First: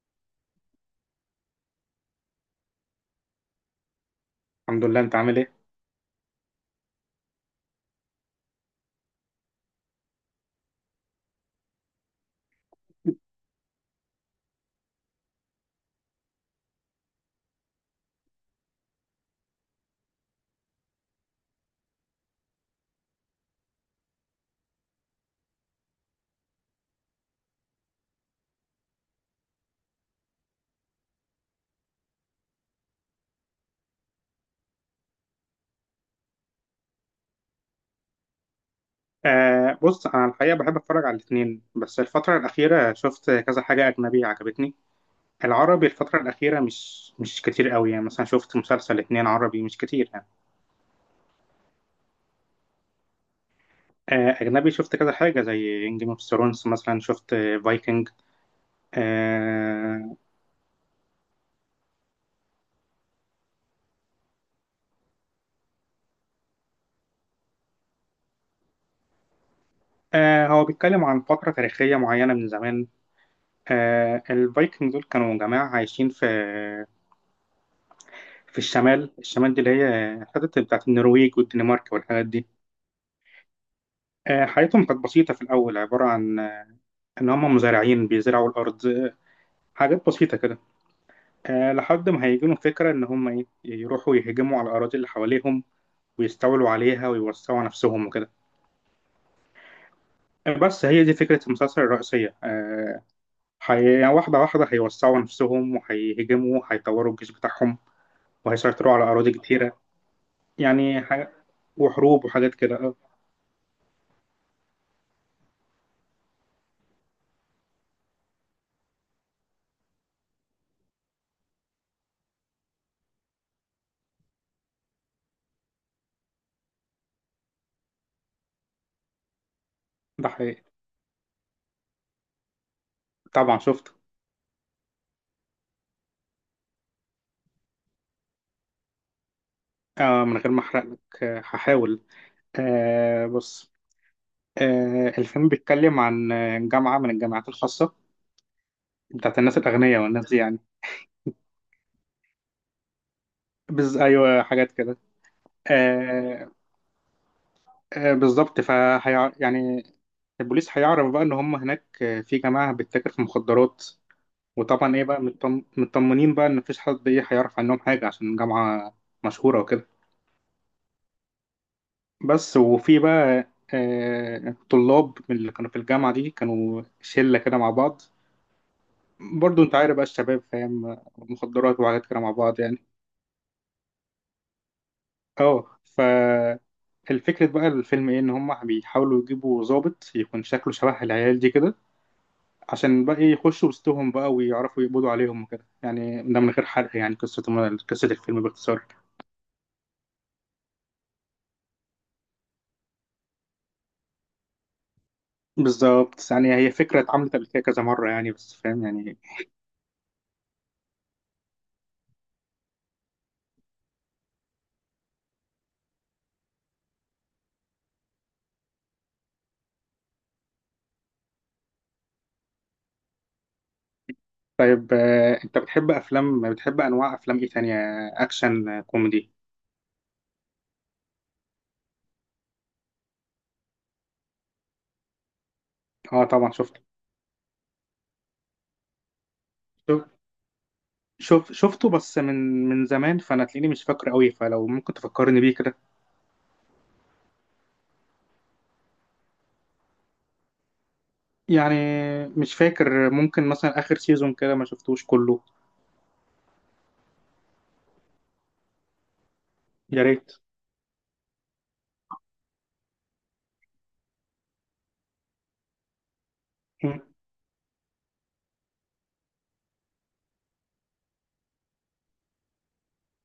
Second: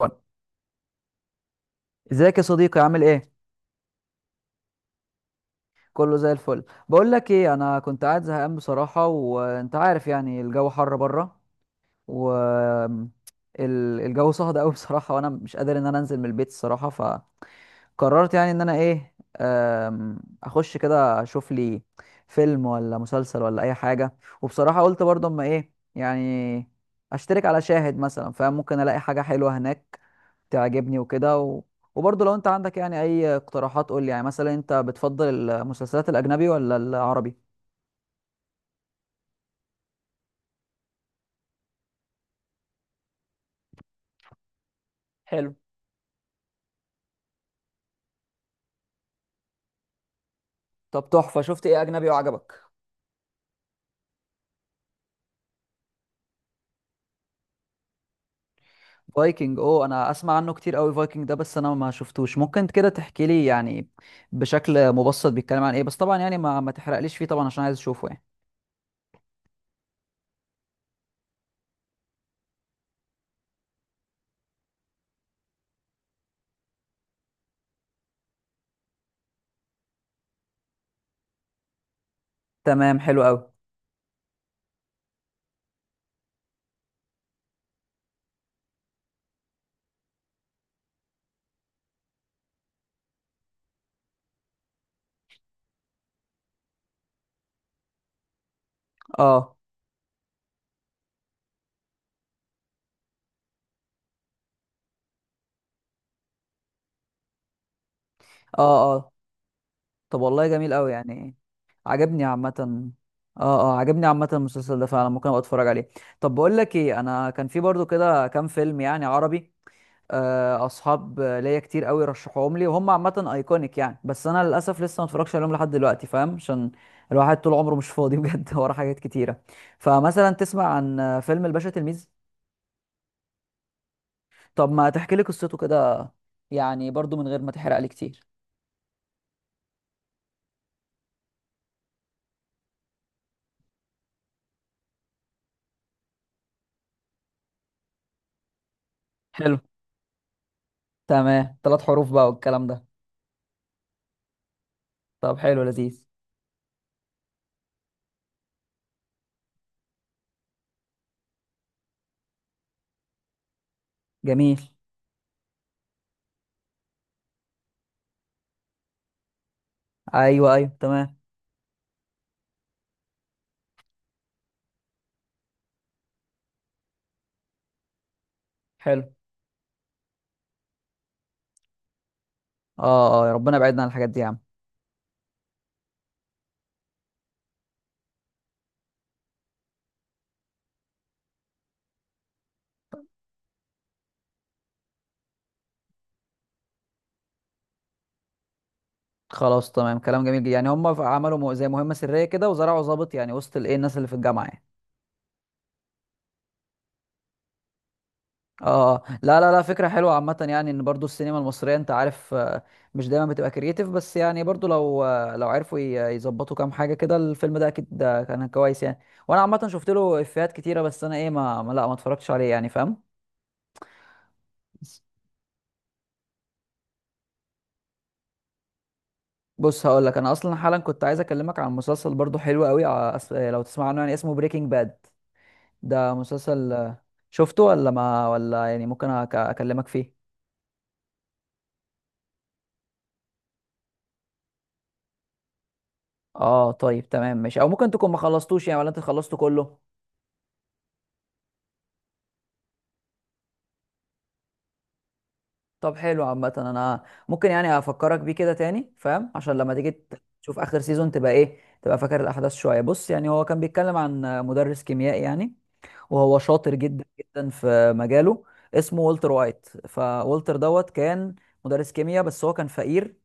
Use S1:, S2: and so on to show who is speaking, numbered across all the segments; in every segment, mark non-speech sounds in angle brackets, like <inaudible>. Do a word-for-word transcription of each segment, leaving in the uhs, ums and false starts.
S1: وأنا. ازيك يا صديقي، عامل ايه؟
S2: الحمد لله، انت عامل ايه؟
S1: كله زي الفل. بقول لك ايه، انا كنت قاعد زهقان بصراحه وانت عارف يعني الجو حر بره. و ال- الجو صهد قوي بصراحه وانا مش قادر ان انا انزل من البيت الصراحه. فقررت يعني ان انا ايه، أم، اخش كده اشوف لي فيلم ولا مسلسل ولا اي حاجه. وبصراحه قلت برضه اما ايه يعني اشترك على شاهد مثلا، فممكن الاقي حاجه حلوه هناك تعجبني وكده و... وبرضه لو انت عندك يعني اي اقتراحات قول لي، يعني مثلا انت بتفضل المسلسلات الاجنبي ولا العربي؟
S2: آه بص، انا الحقيقه بحب اتفرج على الاثنين. بس الفتره الاخيره شفت كذا حاجه اجنبي عجبتني.
S1: حلو.
S2: العربي الفتره الاخيره مش مش كتير قوي، يعني مثلا شفت مسلسل اتنين عربي مش كتير يعني.
S1: طب تحفة، شفت ايه اجنبي وعجبك؟
S2: آه اجنبي شفت كذا حاجه زي جيم اوف ثرونز، مثلا شفت فايكنج.
S1: فايكنج. اوه، انا
S2: آه
S1: اسمع عنه كتير قوي فايكنج ده، بس انا ما شفتوش. ممكن كده تحكي لي يعني بشكل مبسط بيتكلم عن ايه؟ بس طبعا يعني ما ما تحرقليش فيه طبعا عشان عايز اشوفه يعني.
S2: آه هو بيتكلم عن فتره تاريخيه معينه من زمان. آه الفايكنج دول كانوا جماعه عايشين في في الشمال، الشمال دي اللي هي الحتت بتاعت النرويج والدنمارك والحاجات دي.
S1: تمام، حلو قوي.
S2: آه، حياتهم كانت بسيطة في الأول، عبارة عن آه، إن هم مزارعين بيزرعوا الأرض، حاجات بسيطة كده. آه، لحد ما هيجيلهم فكرة إن هم إيه، يروحوا يهجموا على الأراضي اللي حواليهم ويستولوا عليها ويوسعوا نفسهم وكده.
S1: اه
S2: آه، بس هي دي فكرة المسلسل الرئيسية. آه، حي... يعني واحدة واحدة هيوسعوا نفسهم وهيهجموا وهيطوروا الجيش بتاعهم وهيسيطروا على
S1: اه.
S2: أراضي كتيرة.
S1: طب والله جميل قوي
S2: يعني حاجة،
S1: يعني. عجبني
S2: وحروب
S1: عامة.
S2: وحاجات كده. آه،
S1: اه اه، عجبني عامة المسلسل ده، فعلا ممكن ابقى اتفرج عليه. طب بقول لك ايه، انا كان في برضو كده كام فيلم يعني عربي، آه، اصحاب ليا كتير قوي رشحوهم لي وهم عامة ايكونيك يعني، بس انا للاسف لسه ما اتفرجش عليهم لحد دلوقتي فاهم، عشان الواحد طول عمره مش فاضي بجد <laughs> ورا حاجات كتيرة.
S2: ده
S1: فمثلا
S2: حقيقي،
S1: تسمع عن آه، فيلم الباشا تلميذ؟
S2: طبعا شفته.
S1: طب ما تحكي لي قصته كده يعني، برضو من غير ما تحرق لي كتير.
S2: آه، من غير ما أحرق لك، آه، هحاول. آه، بص، آه، الفيلم بيتكلم عن آه، جامعة من الجامعات الخاصة، بتاعت
S1: حلو.
S2: الناس الأغنياء والناس دي يعني.
S1: تمام، ثلاث حروف بقى والكلام ده.
S2: بز... أيوة، حاجات كده.
S1: طب حلو، لذيذ.
S2: آه، آه، بالظبط. فهي يعني البوليس هيعرف بقى إن هم هناك آه، في جماعة بتتاجر في مخدرات.
S1: جميل.
S2: وطبعا إيه بقى، مطم... مطمنين بقى إن مفيش حد إيه هيعرف عنهم حاجة عشان جامعة مشهورة وكده.
S1: ايوه ايوه، تمام.
S2: بس وفي بقى آه، طلاب من اللي كانوا في الجامعة دي، كانوا شلة كده مع بعض.
S1: حلو.
S2: برضو أنت عارف بقى الشباب، فاهم، مخدرات وحاجات كده مع بعض يعني.
S1: اه اه، يا ربنا يبعدنا عن الحاجات دي يا عم.
S2: اه ف الفكرة بقى الفيلم ايه، ان هم بيحاولوا يجيبوا ضابط يكون شكله شبه العيال دي كده، عشان بقى إيه، يخشوا وسطهم بقى ويعرفوا يقبضوا عليهم وكده، يعني ده من غير حرق يعني. قصة قصة الفيلم باختصار.
S1: خلاص، تمام. كلام جميل جدا، يعني هم عملوا مو- زي مهمه سريه كده وزرعوا ضابط يعني وسط الايه الناس اللي في الجامعه يعني.
S2: بالظبط، يعني هي فكرة اتعملت قبل كده كذا مرة يعني، بس
S1: اه
S2: فاهم يعني.
S1: آه. لا لا لا، فكره حلوه عامه يعني. ان برضو السينما المصريه انت عارف آه، مش دايما بتبقى كرييتيف، بس يعني برضو لو آه، لو عرفوا ي- يظبطوا كام حاجه كده، الفيلم ده اكيد ده كان كويس يعني. وانا عامه شفت له افيهات كتيره، بس انا ايه ما ما- لا، ما اتفرجتش عليه يعني، فاهم.
S2: طيب، آه، انت بتحب افلام، بتحب انواع افلام ايه تانية؟ اكشن، آه، كوميدي؟
S1: بص هقول لك، انا اصلا حالا كنت عايز اكلمك عن مسلسل برضو حلو قوي ع- أس- لو تسمع عنه يعني، اسمه بريكنج باد. ده
S2: اه طبعا
S1: مسلسل
S2: شفت.
S1: آه، شفته ولا ما ولا يعني، ممكن أك- اكلمك
S2: شوف،
S1: فيه.
S2: شوف، شفته بس من من زمان، فانا تلاقيني مش فاكره قوي، فلو ممكن تفكرني بيه كده
S1: اه طيب، تمام ماشي. او ممكن تكون ما خلصتوش يعني، ولا انت خلصته كله؟
S2: يعني. مش فاكر، ممكن مثلا اخر سيزون كده ما شفتوش كله.
S1: طب حلو عامه. انا ممكن يعني افكرك بيه كده تاني فاهم، عشان لما تيجي
S2: يا
S1: ت-
S2: ريت.
S1: تشوف اخر سيزون تبقى ايه، تبقى فاكر الاحداث شويه. بص، يعني هو كان بيتكلم عن آه، مدرس كيميائي يعني، وهو شاطر جدا
S2: م-
S1: جدا في مجاله. اسمه والتر وايت، فوالتر دوت كان مدرس كيمياء بس هو كان فقير،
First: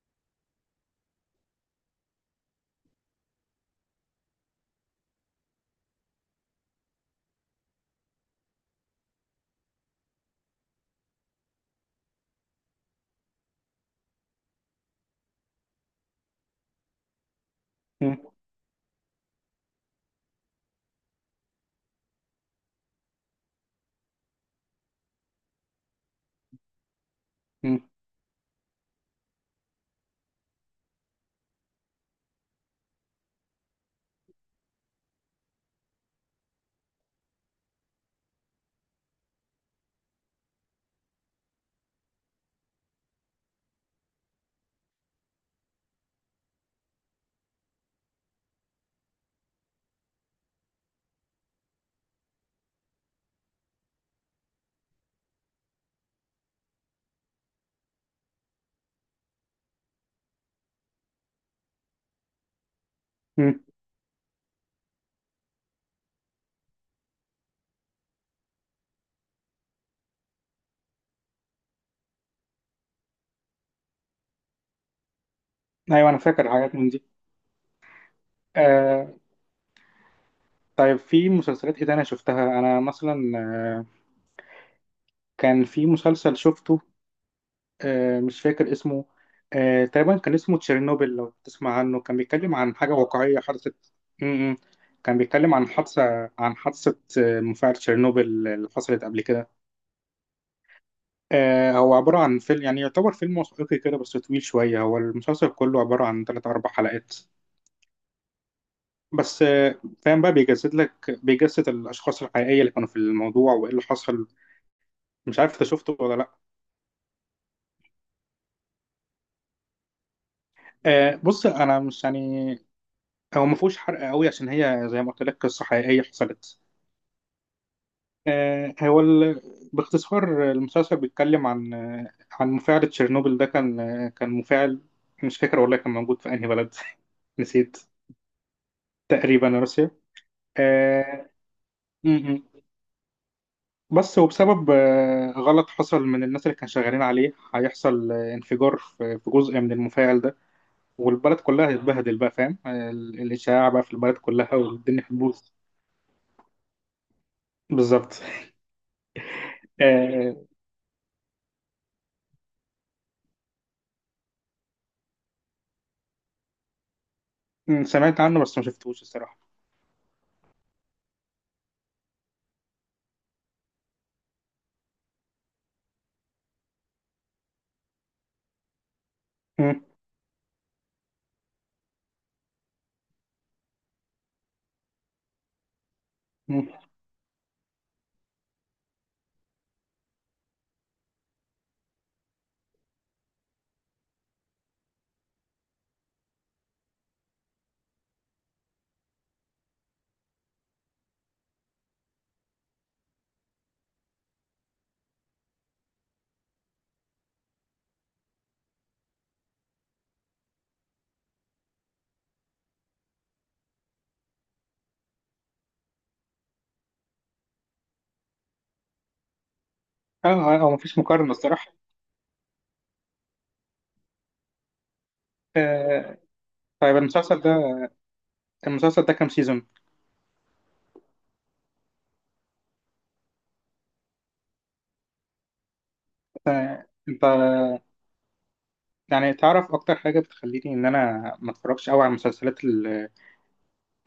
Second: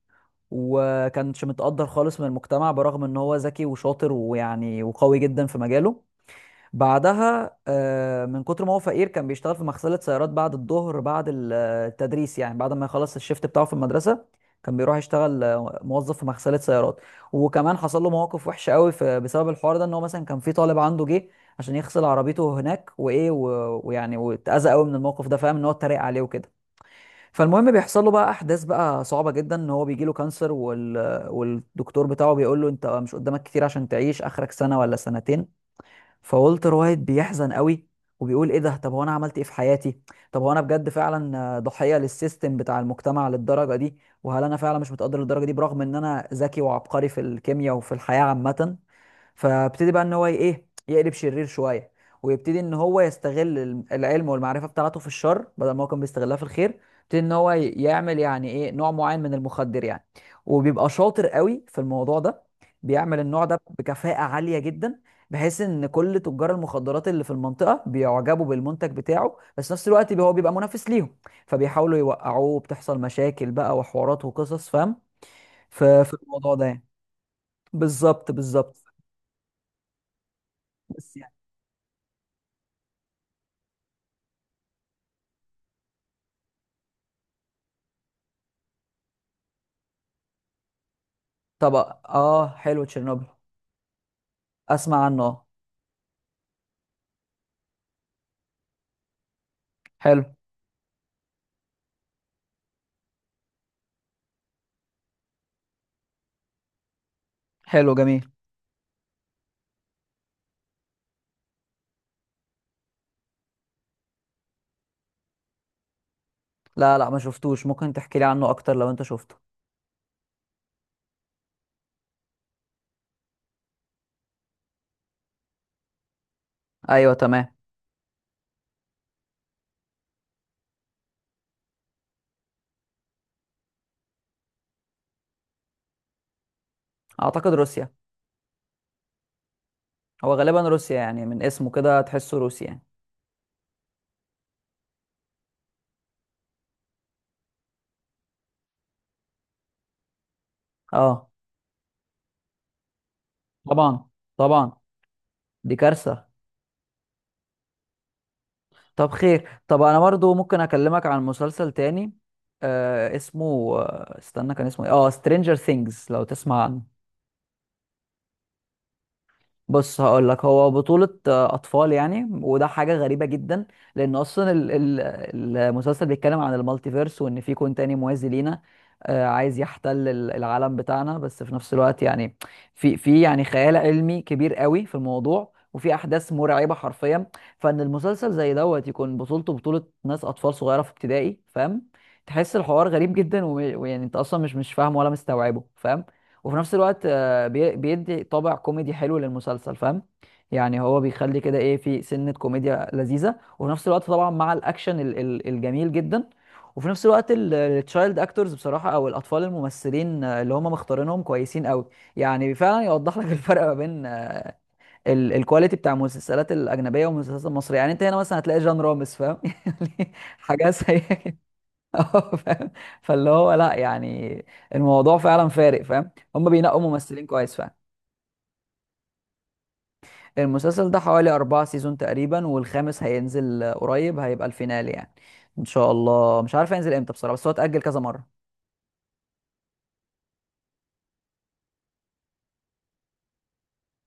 S1: وكانش متقدر خالص من المجتمع برغم ان هو ذكي وشاطر ويعني وقوي جدا في مجاله. بعدها آه، من كتر ما هو فقير كان بيشتغل في مغسلة سيارات بعد الظهر، بعد ال- آه، التدريس يعني، بعد ما يخلص الشيفت بتاعه في المدرسة كان بيروح يشتغل آه، موظف في مغسلة سيارات. وكمان حصل له
S2: م-
S1: مواقف وحشة قوي في بسبب الحوار ده، ان هو مثلا كان في طالب عنده جه عشان يغسل عربيته هناك وايه و- ويعني واتأذى قوي من الموقف ده فاهم، ان هو اتريق عليه وكده. فالمهم
S2: م-
S1: بيحصل له بقى احداث بقى صعبة جدا، ان هو بيجي له كانسر وال... والدكتور بتاعه بيقول له انت مش قدامك كتير عشان تعيش، اخرك سنة ولا سنتين. فولتر وايت بيحزن قوي، وبيقول ايه ده، طب هو انا عملت ايه في حياتي؟ طب هو انا بجد فعلا آه، ضحية للسيستم بتاع المجتمع للدرجة دي؟ وهل انا فعلا مش متقدر للدرجة دي برغم ان انا ذكي وعبقري في الكيمياء وفي الحياة عامة؟ فابتدي بقى ان هو ايه، يقلب شرير شويه، ويبتدي ان هو يستغل الم- العلم والمعرفه بتاعته في الشر بدل ما هو كان بيستغلها في الخير. يبتدي ان هو ي- يعمل يعني ايه، نوع معين من المخدر يعني. وبيبقى شاطر قوي في الموضوع ده، بيعمل النوع ده
S2: م.
S1: بكفاءه عاليه جدا، بحيث ان كل تجار المخدرات اللي في المنطقه بيعجبوا بالمنتج بتاعه، بس في نفس الوقت بي- هو بيبقى منافس ليهم، فبيحاولوا يوقعوه. بتحصل مشاكل بقى وحوارات وقصص فاهم، في
S2: ايوه
S1: في
S2: انا فاكر
S1: الموضوع ده
S2: حاجات
S1: يعني.
S2: من دي.
S1: بالظبط بالظبط.
S2: آه طيب، في مسلسلات ايه تانية شفتها؟ انا مثلا آه كان في مسلسل شفته، آه مش فاكر اسمه، آه تقريبا كان اسمه تشيرنوبل، لو تسمع
S1: طب،
S2: عنه. كان
S1: اه
S2: بيتكلم عن
S1: حلو
S2: حاجة
S1: تشيرنوبل،
S2: واقعية حدثت. م- م.
S1: اسمع
S2: كان
S1: عنه، اه.
S2: بيتكلم عن حادثة، عن حادثة آه، مفاعل تشيرنوبل، اللي حصلت قبل كده.
S1: حلو.
S2: آه هو عبارة عن فيلم، يعني يعتبر فيلم وثائقي كده بس طويل شوية. هو المسلسل كله عبارة عن تلات أربع حلقات
S1: حلو، جميل.
S2: بس. آه فاهم بقى، بيجسد لك بيجسد الأشخاص الحقيقية اللي كانوا في الموضوع وإيه اللي حصل. مش عارف أنت شفته ولا لأ.
S1: لا لا، ما شفتوش، ممكن تحكي لي عنه اكتر لو انت شفته.
S2: آه بص، أنا مش يعني، هو ما فيهوش حرق قوي عشان هي زي ما قلت لك قصة حقيقية حصلت.
S1: ايوه تمام.
S2: آه هو ال... باختصار المسلسل بيتكلم عن آه عن مفاعل تشيرنوبل. ده كان آه كان مفاعل، مش فاكر والله كان موجود في أنهي بلد. <laughs>
S1: اعتقد
S2: نسيت.
S1: روسيا.
S2: تقريبا روسيا.
S1: هو غالبا روسيا يعني،
S2: آه،
S1: من اسمه كده تحسه
S2: م-م.
S1: روسي يعني.
S2: بس وبسبب آه، غلط حصل من الناس اللي كانوا شغالين عليه، هيحصل آه، انفجار في في جزء من المفاعل ده،
S1: اه،
S2: والبلد كلها هتتبهدل بقى. فاهم، آه، ال- الإشاعة بقى في
S1: طبعا.
S2: البلد كلها،
S1: طبعا،
S2: والدنيا هتبوظ.
S1: دي كارثة.
S2: بالظبط.
S1: طب خير. طب انا برضو
S2: آه،
S1: ممكن اكلمك عن مسلسل تاني آه اسمه، آه استنى كان اسمه ايه، اه سترينجر ثينجز، لو تسمع عنه.
S2: م، سمعت عنه بس ما شفتهوش الصراحة.
S1: بص هقول لك، هو بطولة آه، أطفال يعني، وده حاجة غريبة جدا. لأن أصلا ال- ال- المسلسل بيتكلم عن المالتيفيرس، وإن في كون تاني موازي لينا آه، عايز
S2: م-
S1: يحتل ال- العالم بتاعنا. بس في نفس الوقت يعني في في يعني خيال علمي كبير قوي في الموضوع، وفي أحداث
S2: م.
S1: مرعبة حرفيا. فإن المسلسل زي دوت يكون بطولته بطولة ناس أطفال صغيرة في ابتدائي فاهم، تحس الحوار غريب جدا و- ويعني أنت أصلا مش مش فاهم ولا مستوعبه فاهم. وفي نفس الوقت بي- بيدي طابع كوميدي حلو للمسلسل فاهم، يعني هو بيخلي كده ايه، في سنة كوميديا لذيذة، وفي نفس الوقت طبعا مع الاكشن ال- ال- الجميل جدا. وفي نفس الوقت التشايلد اكتورز بصراحة، او الاطفال الممثلين آه، اللي هم مختارينهم كويسين قوي، يعني فعلا يوضح لك <laughs> الفرق ما بين آه، ال- الكواليتي بتاع المسلسلات الاجنبية والمسلسلات المصرية. يعني انت هنا مثلا هتلاقي جان رامز فاهم <laughs> يعني
S2: اه، آه، آه،
S1: حاجة
S2: مفيش
S1: سيئة
S2: مقارنة
S1: كده.
S2: الصراحة.
S1: <laughs> اه، فاهم. فاللي هو لا يعني، الموضوع فعلا فارق فاهم،
S2: آه،
S1: هم بينقوا
S2: طيب
S1: ممثلين
S2: المسلسل
S1: كويس فعلا.
S2: ده، المسلسل ده كام سيزون؟
S1: المسلسل ده حوالي أربعة سيزون تقريبا، والخامس هينزل آه، قريب، هيبقى الفينال يعني. إن شاء الله مش عارف
S2: آه،
S1: هينزل إمتى
S2: انت،
S1: بصراحة، بس هو اتأجل كذا مرة.
S2: يعني تعرف اكتر حاجة بتخليني ان انا ما اتفرجش قوي على المسلسلات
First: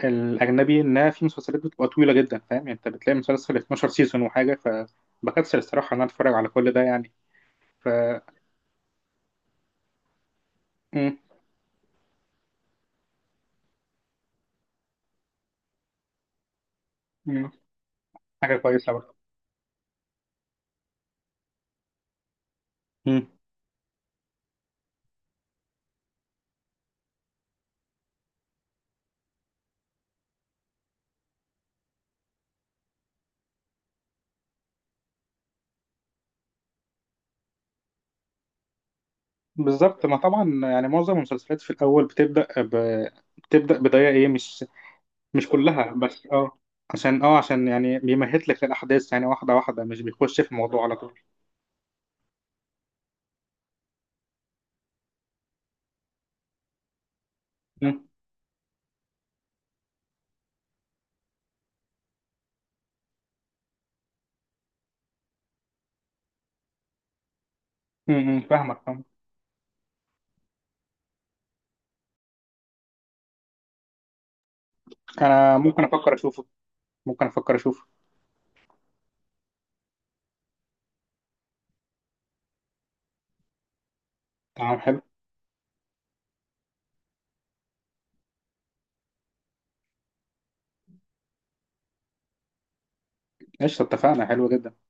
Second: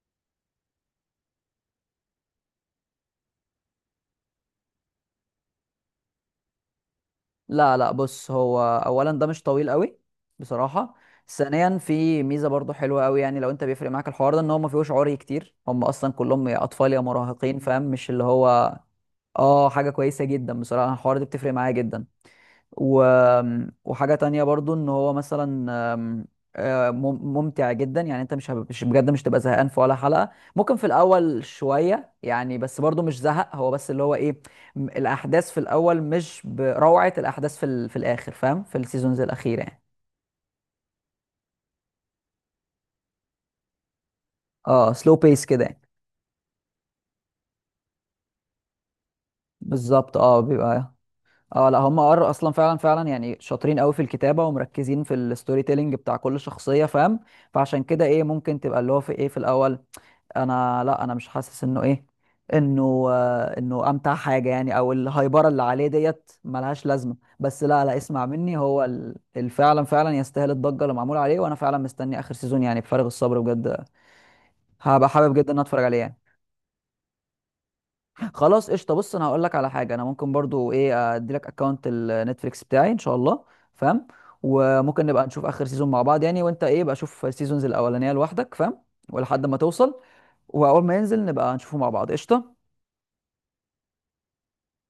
S2: الاجنبي؟ انها في مسلسلات بتبقى طويله جدا، فاهم يعني؟ انت بتلاقي مسلسل 12 سيزون وحاجه، فبكسل الصراحه ان انا اتفرج على كل ده يعني.
S1: لا
S2: ف
S1: لا، بص هو، أولا ده مش طويل قوي بصراحة.
S2: مم.
S1: ثانيا في ميزة برضو حلوة قوي، يعني لو أنت بيفرق معاك الحوار ده إن هو ما فيهوش عري كتير، هم أصلا كلهم يا أطفال يا
S2: مم.
S1: مراهقين فاهم، مش اللي
S2: حاجه
S1: هو.
S2: كويسه برضه.
S1: اه، حاجة كويسة جدا بصراحة، الحوار ده بتفرق معايا جدا و...
S2: مم.
S1: وحاجة تانية برضو ان هو مثلا، آم، آه، مم- ممتع جدا يعني، انت مش هب- مش بجد مش تبقى زهقان في ولا حلقة، ممكن في الاول شوية يعني بس برضو مش زهق. هو بس اللي هو ايه، م- الاحداث في الاول مش بروعة الاحداث في ال... في الاخر فاهم، في السيزونز الاخيرة يعني.
S2: بالظبط، ما طبعا يعني معظم المسلسلات في الاول بتبدا ب... بتبدا بدايه ايه، مش
S1: اه، سلو بيس
S2: مش
S1: كده يعني.
S2: كلها بس اه عشان اه عشان يعني بيمهد لك للاحداث يعني واحده واحده، مش
S1: بالظبط، اه
S2: بيخش في الموضوع
S1: بيبقى،
S2: على طول.
S1: اه لا هم ار اصلا فعلا فعلا يعني شاطرين قوي في الكتابه ومركزين في الستوري تيلينج بتاع كل شخصيه فاهم، فعشان كده
S2: مم.
S1: ايه ممكن تبقى اللي هو في ايه في الاول. انا لا، انا مش حاسس انه ايه، انه آه، انه امتع حاجه يعني، او الهايبره اللي عليه ديت ملهاش لازمه. بس لا لا، اسمع
S2: مم.
S1: مني،
S2: فاهمك،
S1: هو
S2: فاهمك.
S1: ال- ال- فعلا فعلا يستاهل الضجه اللي معمول عليه، وانا فعلا مستني اخر سيزون يعني بفارغ الصبر بجد. هبقى حابب جدا
S2: انا
S1: ان اتفرج
S2: ممكن
S1: عليه
S2: افكر
S1: يعني.
S2: اشوفه، ممكن افكر اشوفه.
S1: خلاص قشطه، بص انا هقول لك على حاجه، انا ممكن برضو ايه ادي لك اكونت النتفليكس بتاعي ان شاء الله فاهم.
S2: تمام حلو.
S1: وممكن نبقى نشوف اخر سيزون مع بعض يعني، وانت ايه بقى، شوف السيزونز الاولانيه لوحدك فاهم، ولحد ما توصل واول ما ينزل نبقى نشوفه مع بعض. قشطه.
S2: قشطه، اتفقنا. حلو جدا.